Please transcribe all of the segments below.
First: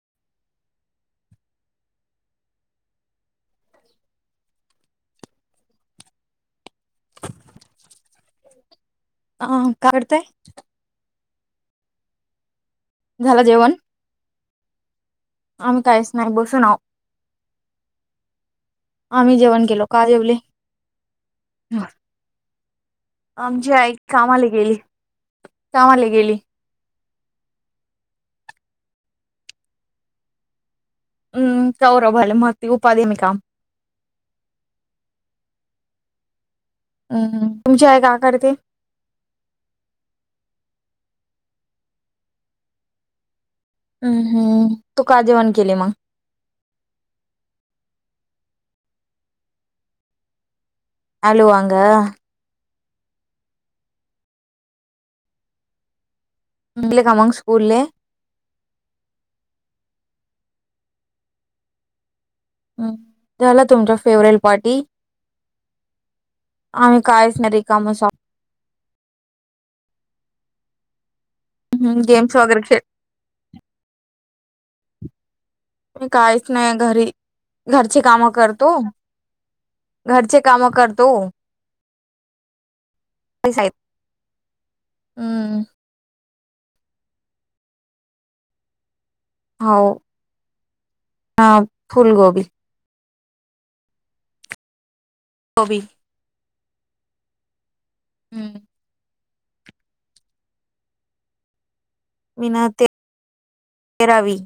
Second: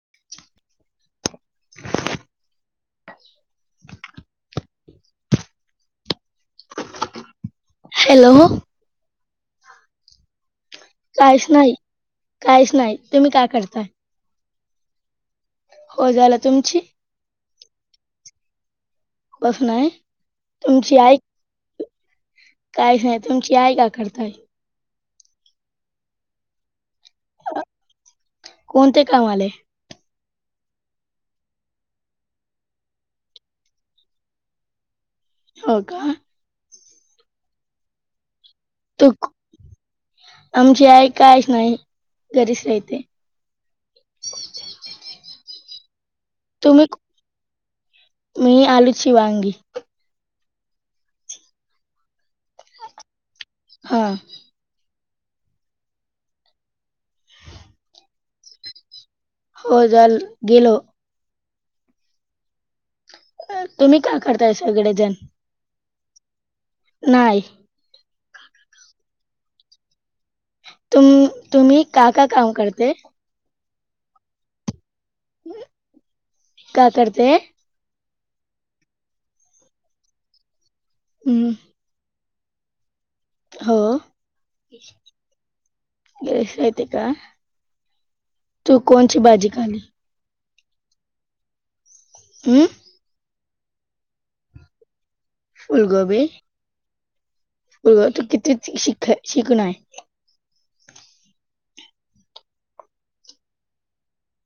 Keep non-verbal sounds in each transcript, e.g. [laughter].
[inaudible] Hello! हा काय करते. काहीच नाही काहीच नाही. तुम्ही झालं का जेवण करताय? आम्ही हो काहीच नाही झालं बसून आव. तुमची आम्ही जेवण बसून केेलो. आहे काय जेवले तुमची आई काहीच नाही तुमची आमची काय आई करताय कामाला गेली कामाला गेली. कोणते कामाले? हम्म कौरवभले माती उपाधी काम. हो का. हम्म तुमची आई काय करती? तू, आमची आई काहीच नाही घरीच राहते. हम्म हम्म. तू काय जेवाण केले मग? तुम्ही को मी आलूची वांगी. आलू वांगा. हा. संपले का मंग स्कुल हो जाल गेलो. हम्म झाला अ, तुमच्या तुम्ही का फेवरेल करताय पार्टी? सगळेजण आम्ही काहीच नाही रिकामच आलो. तुम् तुम्ही का का गेम्स काम वगैरे खेळ करते? मी काहीच नाही का घरी. करते घरचे काम करतो, घरचे काम करतो. हम्म, हो. हम्म ग येते का तू कोणची भाजी? हो खाली हा फुलगोभी. हम्म. हॉबी फूलगोभी. गं तू किती हम्म. शिक शिकण आहे? मी ना ते तेरावी.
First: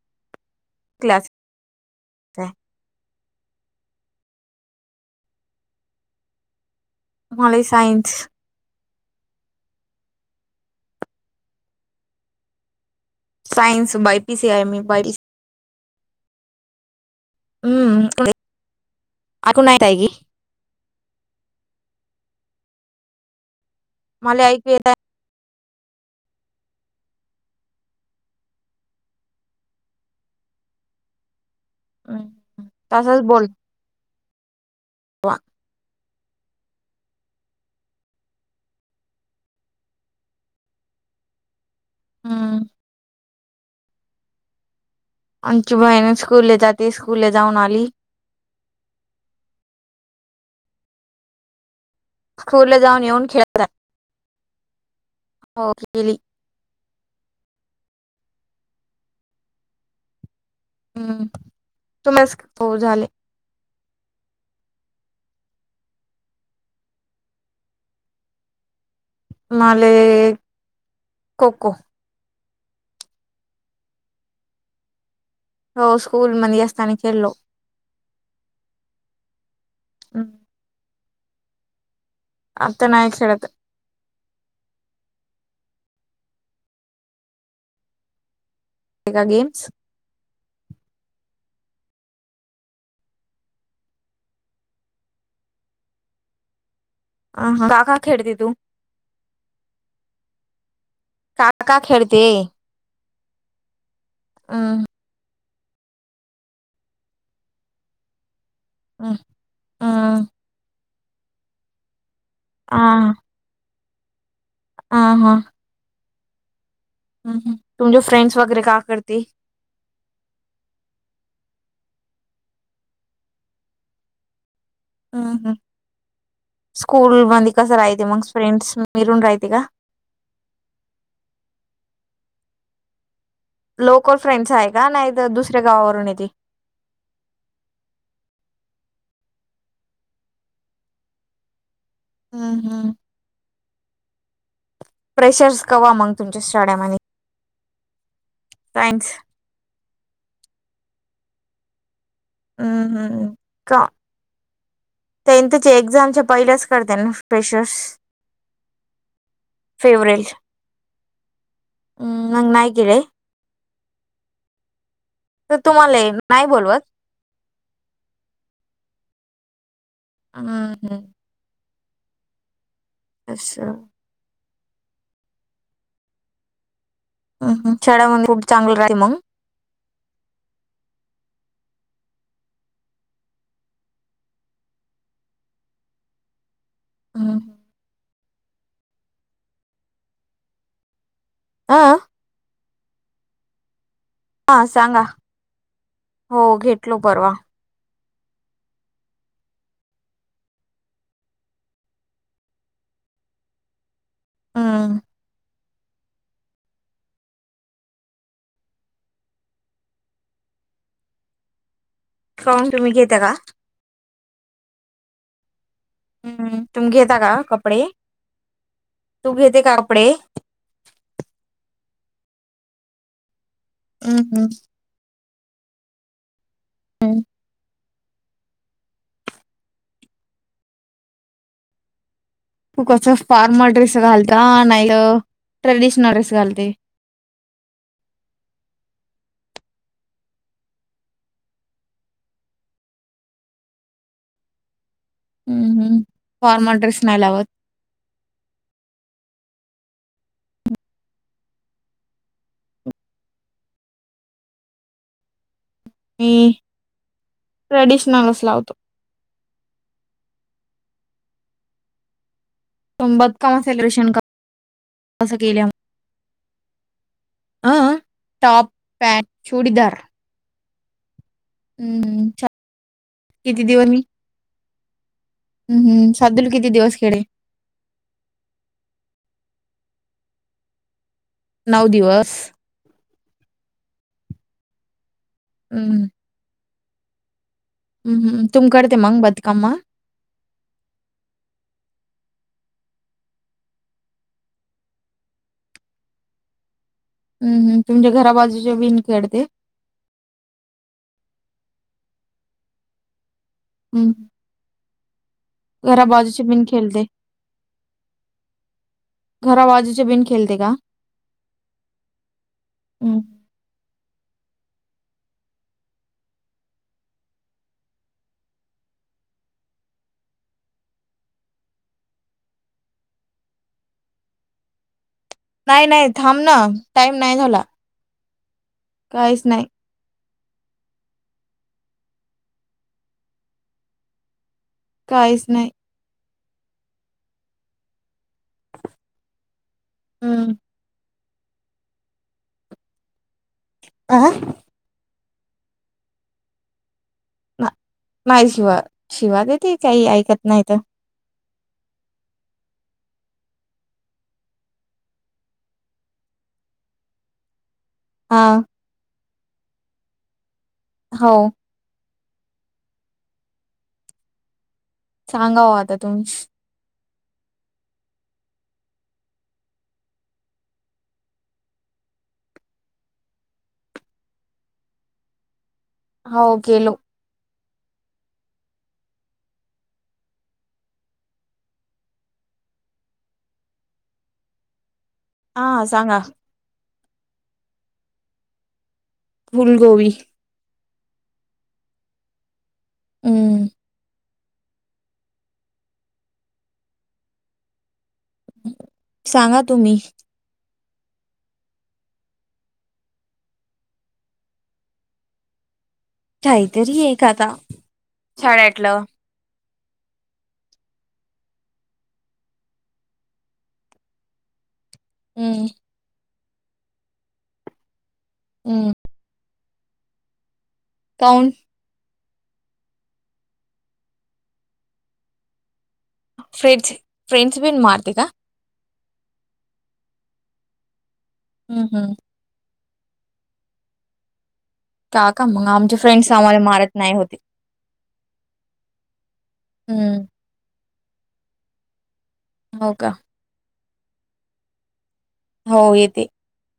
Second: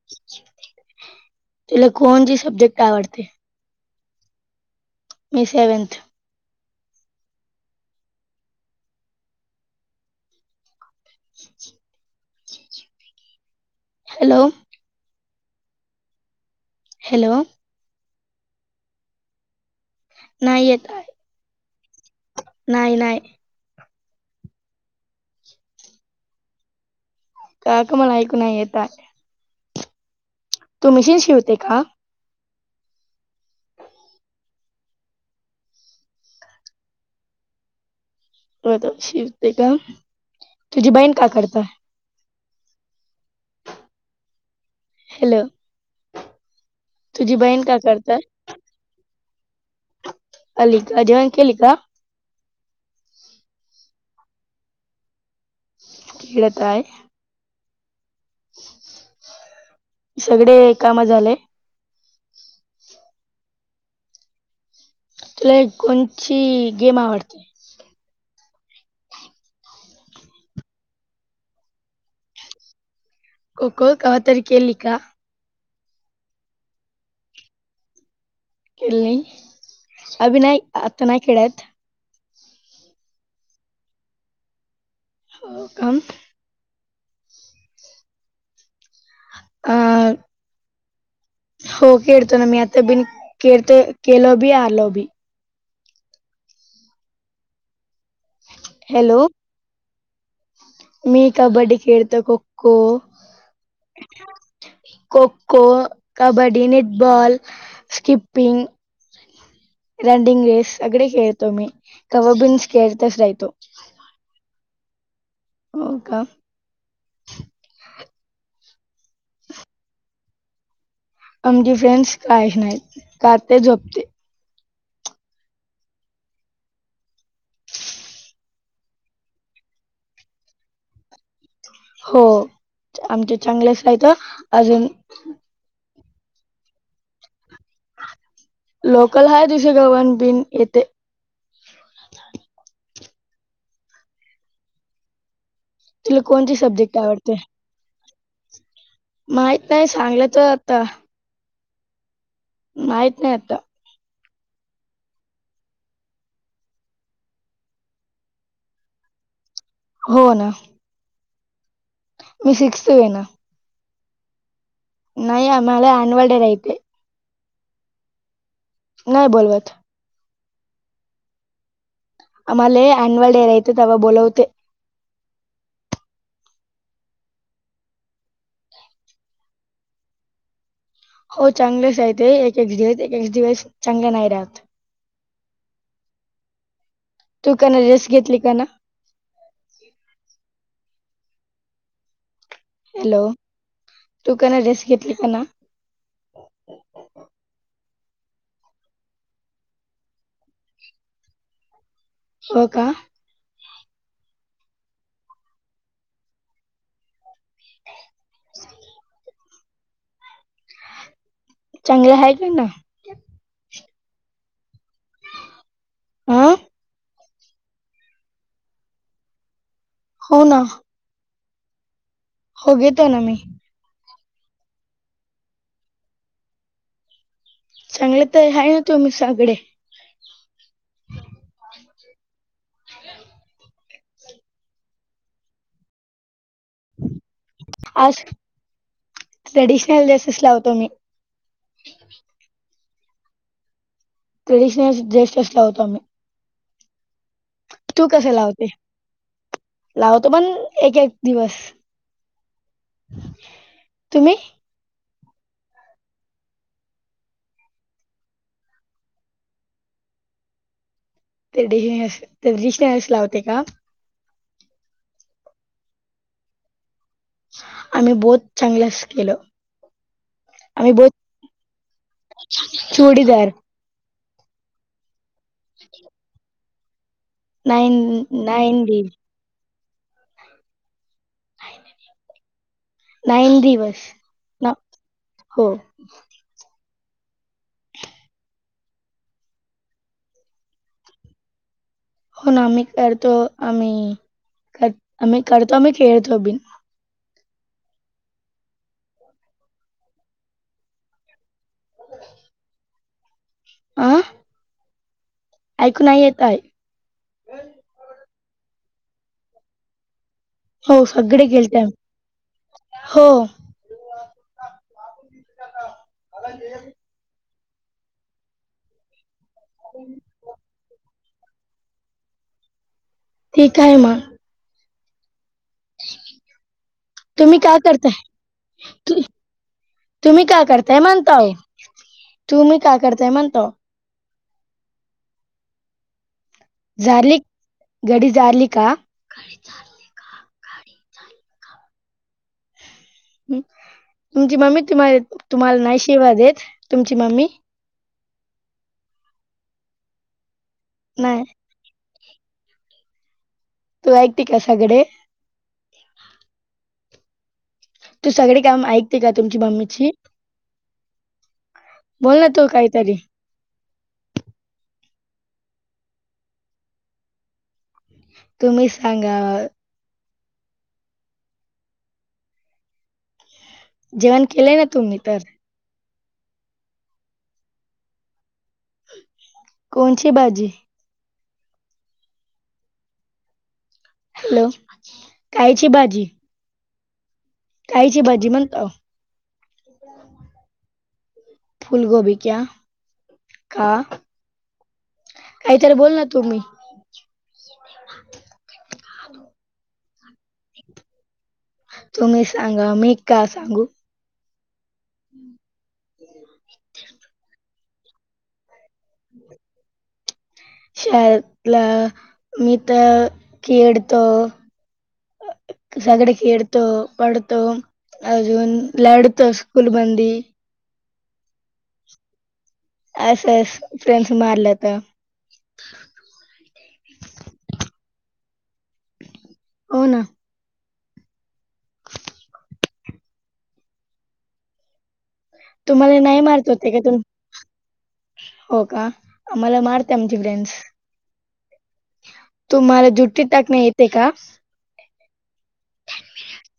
हम्म. क्लास तुला कोणते आहे सब्जेक्ट आवडते? मी सेवेन्थ. मला science. Science. Science hello BiPC आय मी बा. हॅलो! हम्म ऐकू नाही का आहे की. नाही येत नाही नाही. मला ऐकू येतय. काकु मला ऐकून नाही येत. तू मशीन शिवते का? हम्म तसच बोल. वा. शिवते का? तुझी बहीण काय करत आहे? हम्म. हॅलो. आमची बहीण स्कूल ला जाते. स्कूलला तुझी जाऊन बहीण का आली करतल अली का जेवण केली का? स्कूल ला जाऊन येऊन खेळतात. हो केली. खेळतात आहे. सगळे कामं हम्म झाले तिलास हो झाले तुला कोणची गेम आवडते? माले खो खो खो खो कवा तरी खेली का? हो स्कूल मध्ये असता ना खेलो. खेली, अभी नाही आता नाही खेळत. आता नाय खेळत. हो का. का गेम्स. ह हो खेळतो ना मी आता बीन केळतो केलो बी आलो बी. का का खेळती तू? हॅलो मी कबड्डी काका खेळतो, खेळते खो खो. हम्म खो खो, कब्बडी, निटबॉल स्कीिप. हम्म रेडिंग रेस सगडे खेळतो, कवबिंग्स आ खेळतो. खेळतो. हा हा हो का हम तुमचे फ्रेंड्स वगैरे का करती? आमची फ्रेंड्स काही नाहीत खाते झोपते. हम् हम् स्कूल मध्ये कस राहते मग फ्रेंडस मध्ये रायते का? हो आमचे चांगलेच आहेत लोकल फ्रेंड्स आहे अजून. का नाही दुसऱ्या गावावरून येते. लोकल हाय दुसरे गावानं बिन येथे. हम्म हम्म प्रेशर्स कवा मग तुमच्या शाडेमध्ये. ते सायन्स माहीत नाही सांगल्यात आता. माहित हम्म नाही आता का टेन्थ च्या एक्झामच्या पहिल्याच करते ना फेशर्स. हो ना मग मी नाय सिक्स्थ केले. आहे ना नाही तर आम्हाला तुम्हाला एन्युअल डे नाही राहिटले. बोलवत नाही बोलवत हम्म हं आम्हाले अन्युअलडे असं रेयतो तवा बोलवते. हम्म हम चेहरावरन खूप चांगलं राहते मग. हो चांगलंच आहे ते एक एक दिवस, एक एक दिवस चांगल नाही राहत. तू का ना ड्रेस घेतली का ना? हा हॅलो! तू काना हा ड्रेस सांगा घेतली का ना? हो घेतलो परवा. हो का? हम्म [inaudible] च्यांगलं हाय? काऊन तुम्ही घेत का? हा हम्म तुम्ही घेता का कपडे तू घेते का कपडे? हो ना. हो घेते ना मी. हम्म हम्म हम्म च्यांगले तर आहे ना तुम्ही सगळे? तू कसं फॉर्मल ड्रेस घालता नाही ट्रेडिशनल ड्रेस घालते? असं ट्रेडिशनल ड्रेसेस लावतो आम्ही. ट्रेडिशनल ड्रेसेस हम्म लावतो हम्म. आम्ही. फॉर्मल ड्रेस नाही लावत? तू कसं लावते? लावतो पण एक एक दिवस. तुम्ही? मी ट्रेडिशनलच लावतो. [inaudible] तुम का कम सेलिब्रेशन [inaudible] कसं केल्या. अ आम्ही बोथ टॉप, चांगलाच पॅन्ट, केल चुडीदार. आम्ही बोथ हम्म. सा- चुडीदार [inaudible] हम्म हम्म शादीला किती दिवस खेळे? Nine nine day. नऊ दिवस नाईन दिवस. हो हम्म हम्म हम्म तुम करते मग बांधकाम मग? हो ना आम्ही करतो आम्ही, कर आम्ही करतो आम्ही खेळतो बिन. हम्म हम तुमच्या घराबाजूचे बिन खेळते? आ हम्म ऐकू घरा नाही येत बाजूचे आहे बीन खेलते? घरा बाजुचे बिन खेळते का हो सगळे खेलते आम्ही, हम्म. हो [inaudible] [inaudible] ठीक आहे मग. नाही नाही थांब ना टाईम नाही झाला. हा करतय. [inaudible] काहीच नाही. तुम्ही काय करताय म्हणताव तुम्ही काय करताय म्हणताव काहीच नाही. झाली घडी झाली का. हम अ तुमची मम्मी तुम्हाला तुम्हाला नाही शिवादेत तुमची मम्मी. नाही शिवा. शिवा देते काही ऐकत नाही तर. नाय तू ऐकते का सगळे तू हा सगळी काम ऐकते का तुमची मम्मीची हो बोल ना तू काहीतरी सांगा ओ आता तुम्हीच तुम्हीच सांगा जेवण केलंय ना तुम्ही तर हाव केलो. कोणची भाजी? हॅलो आ कायची सांगा काहीची भाजी म्हणताव फुलगोबी फूलगोभी क्या हम्म. का काहीतर बोल ना तुम्ही सांगा तुम्ही तुम्ही सांगा मी का सांगू हम काहीतरी हे का आता. छान वाटलं [unintelligible] शाळेतलं मी त खळतो हम सगळे खेळतो, पडतो अजून हम्म लढतो. स्कूलमंदी काऊन असच फ्रेंड्स मारल्या त फ्रेंज फ्रेंड्स पिन मारते. का हो ना हम हम हा का म आमचे तुम्हाला फ्रेंड्स नाही आम्हाला मारत का नाही तुम होते. हो का आम्हाला मारते. हम्म. आमची फ्रेंड्स हो तुम्हाला का जुटी टाकण येते का हाव हाव येते. [unintelligible]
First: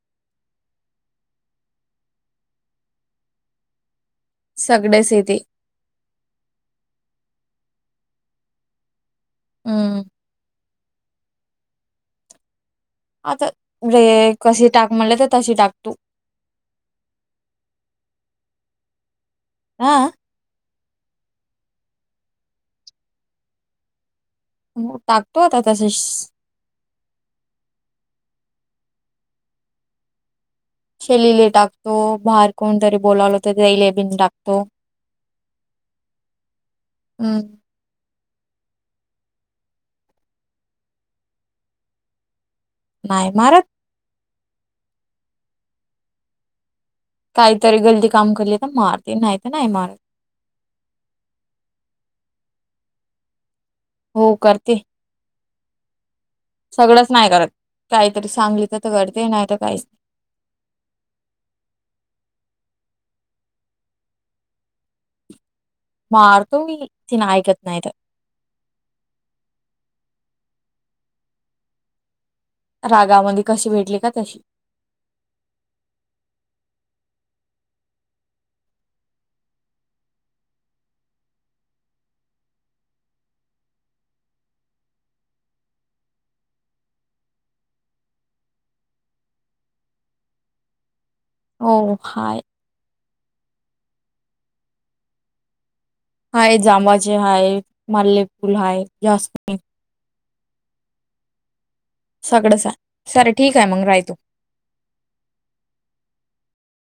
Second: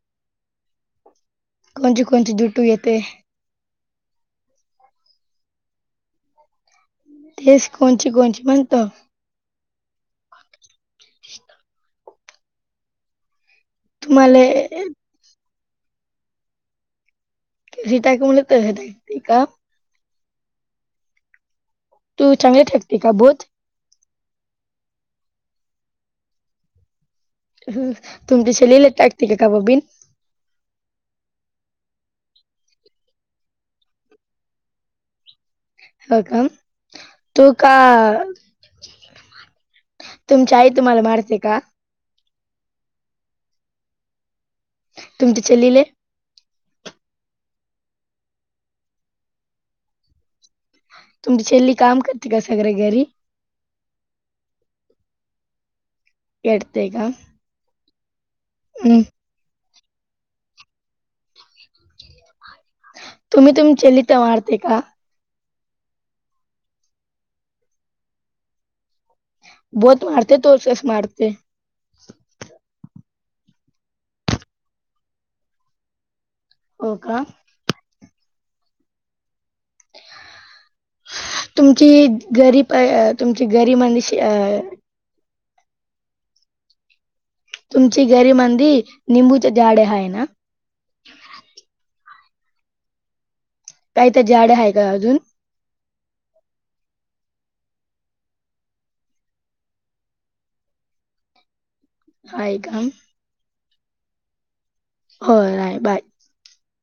कोणची कोणची जुटू येते. सगळच येते. तेच कोणची कोणची म्हणतो? हम् आता वेळ तुम्हाला कशी टाक म्हणले, तशी टाक तू जे टाक म्हणले, तसे टाकते का हा तू चांगली टाकते. का बोध हो, टाकतो. आता तसेस हू, तुम्ही शिलेले टाकते. का का बीन शेलिले टाकतो. बाहेर कोण तरी बोलावल तर ते, गाई बिन टाकतो. हो, का हं. तो ता तुमची आई तुम्हाला मारते का? नाही. मारत तुमची चालेले. [unintelligible] काहीतरी गलती काम केली तर मारते नाही. तर नाही मारत. तुमची चेल्ली काम करते का सगळ्या घरी. हो करते. येडते का सगळंच नाय करत काहीतरी सांगितल तर हम्म. करते नाही तर काहीच तुम्ही तुमच्या लीत मारते का? मारतो मी तीन ऐकत नाय तर. बहोत मारते थोरसच मारते. रागामध्ये कशी भेटली का तशी. हो का. तुमची घरी पय तुमची गरी माणश अ तुमची घरी म्हंदी निंबूचे झाड आहे ना. हो हाय. काही तर झाडं आहे का अजून. आहेत जांभळाचे हाय मल्ले फुल हाय जास्मिन. सगडच आहे सारे ठीक आहे मंग रहाय तू. हो राय बाय.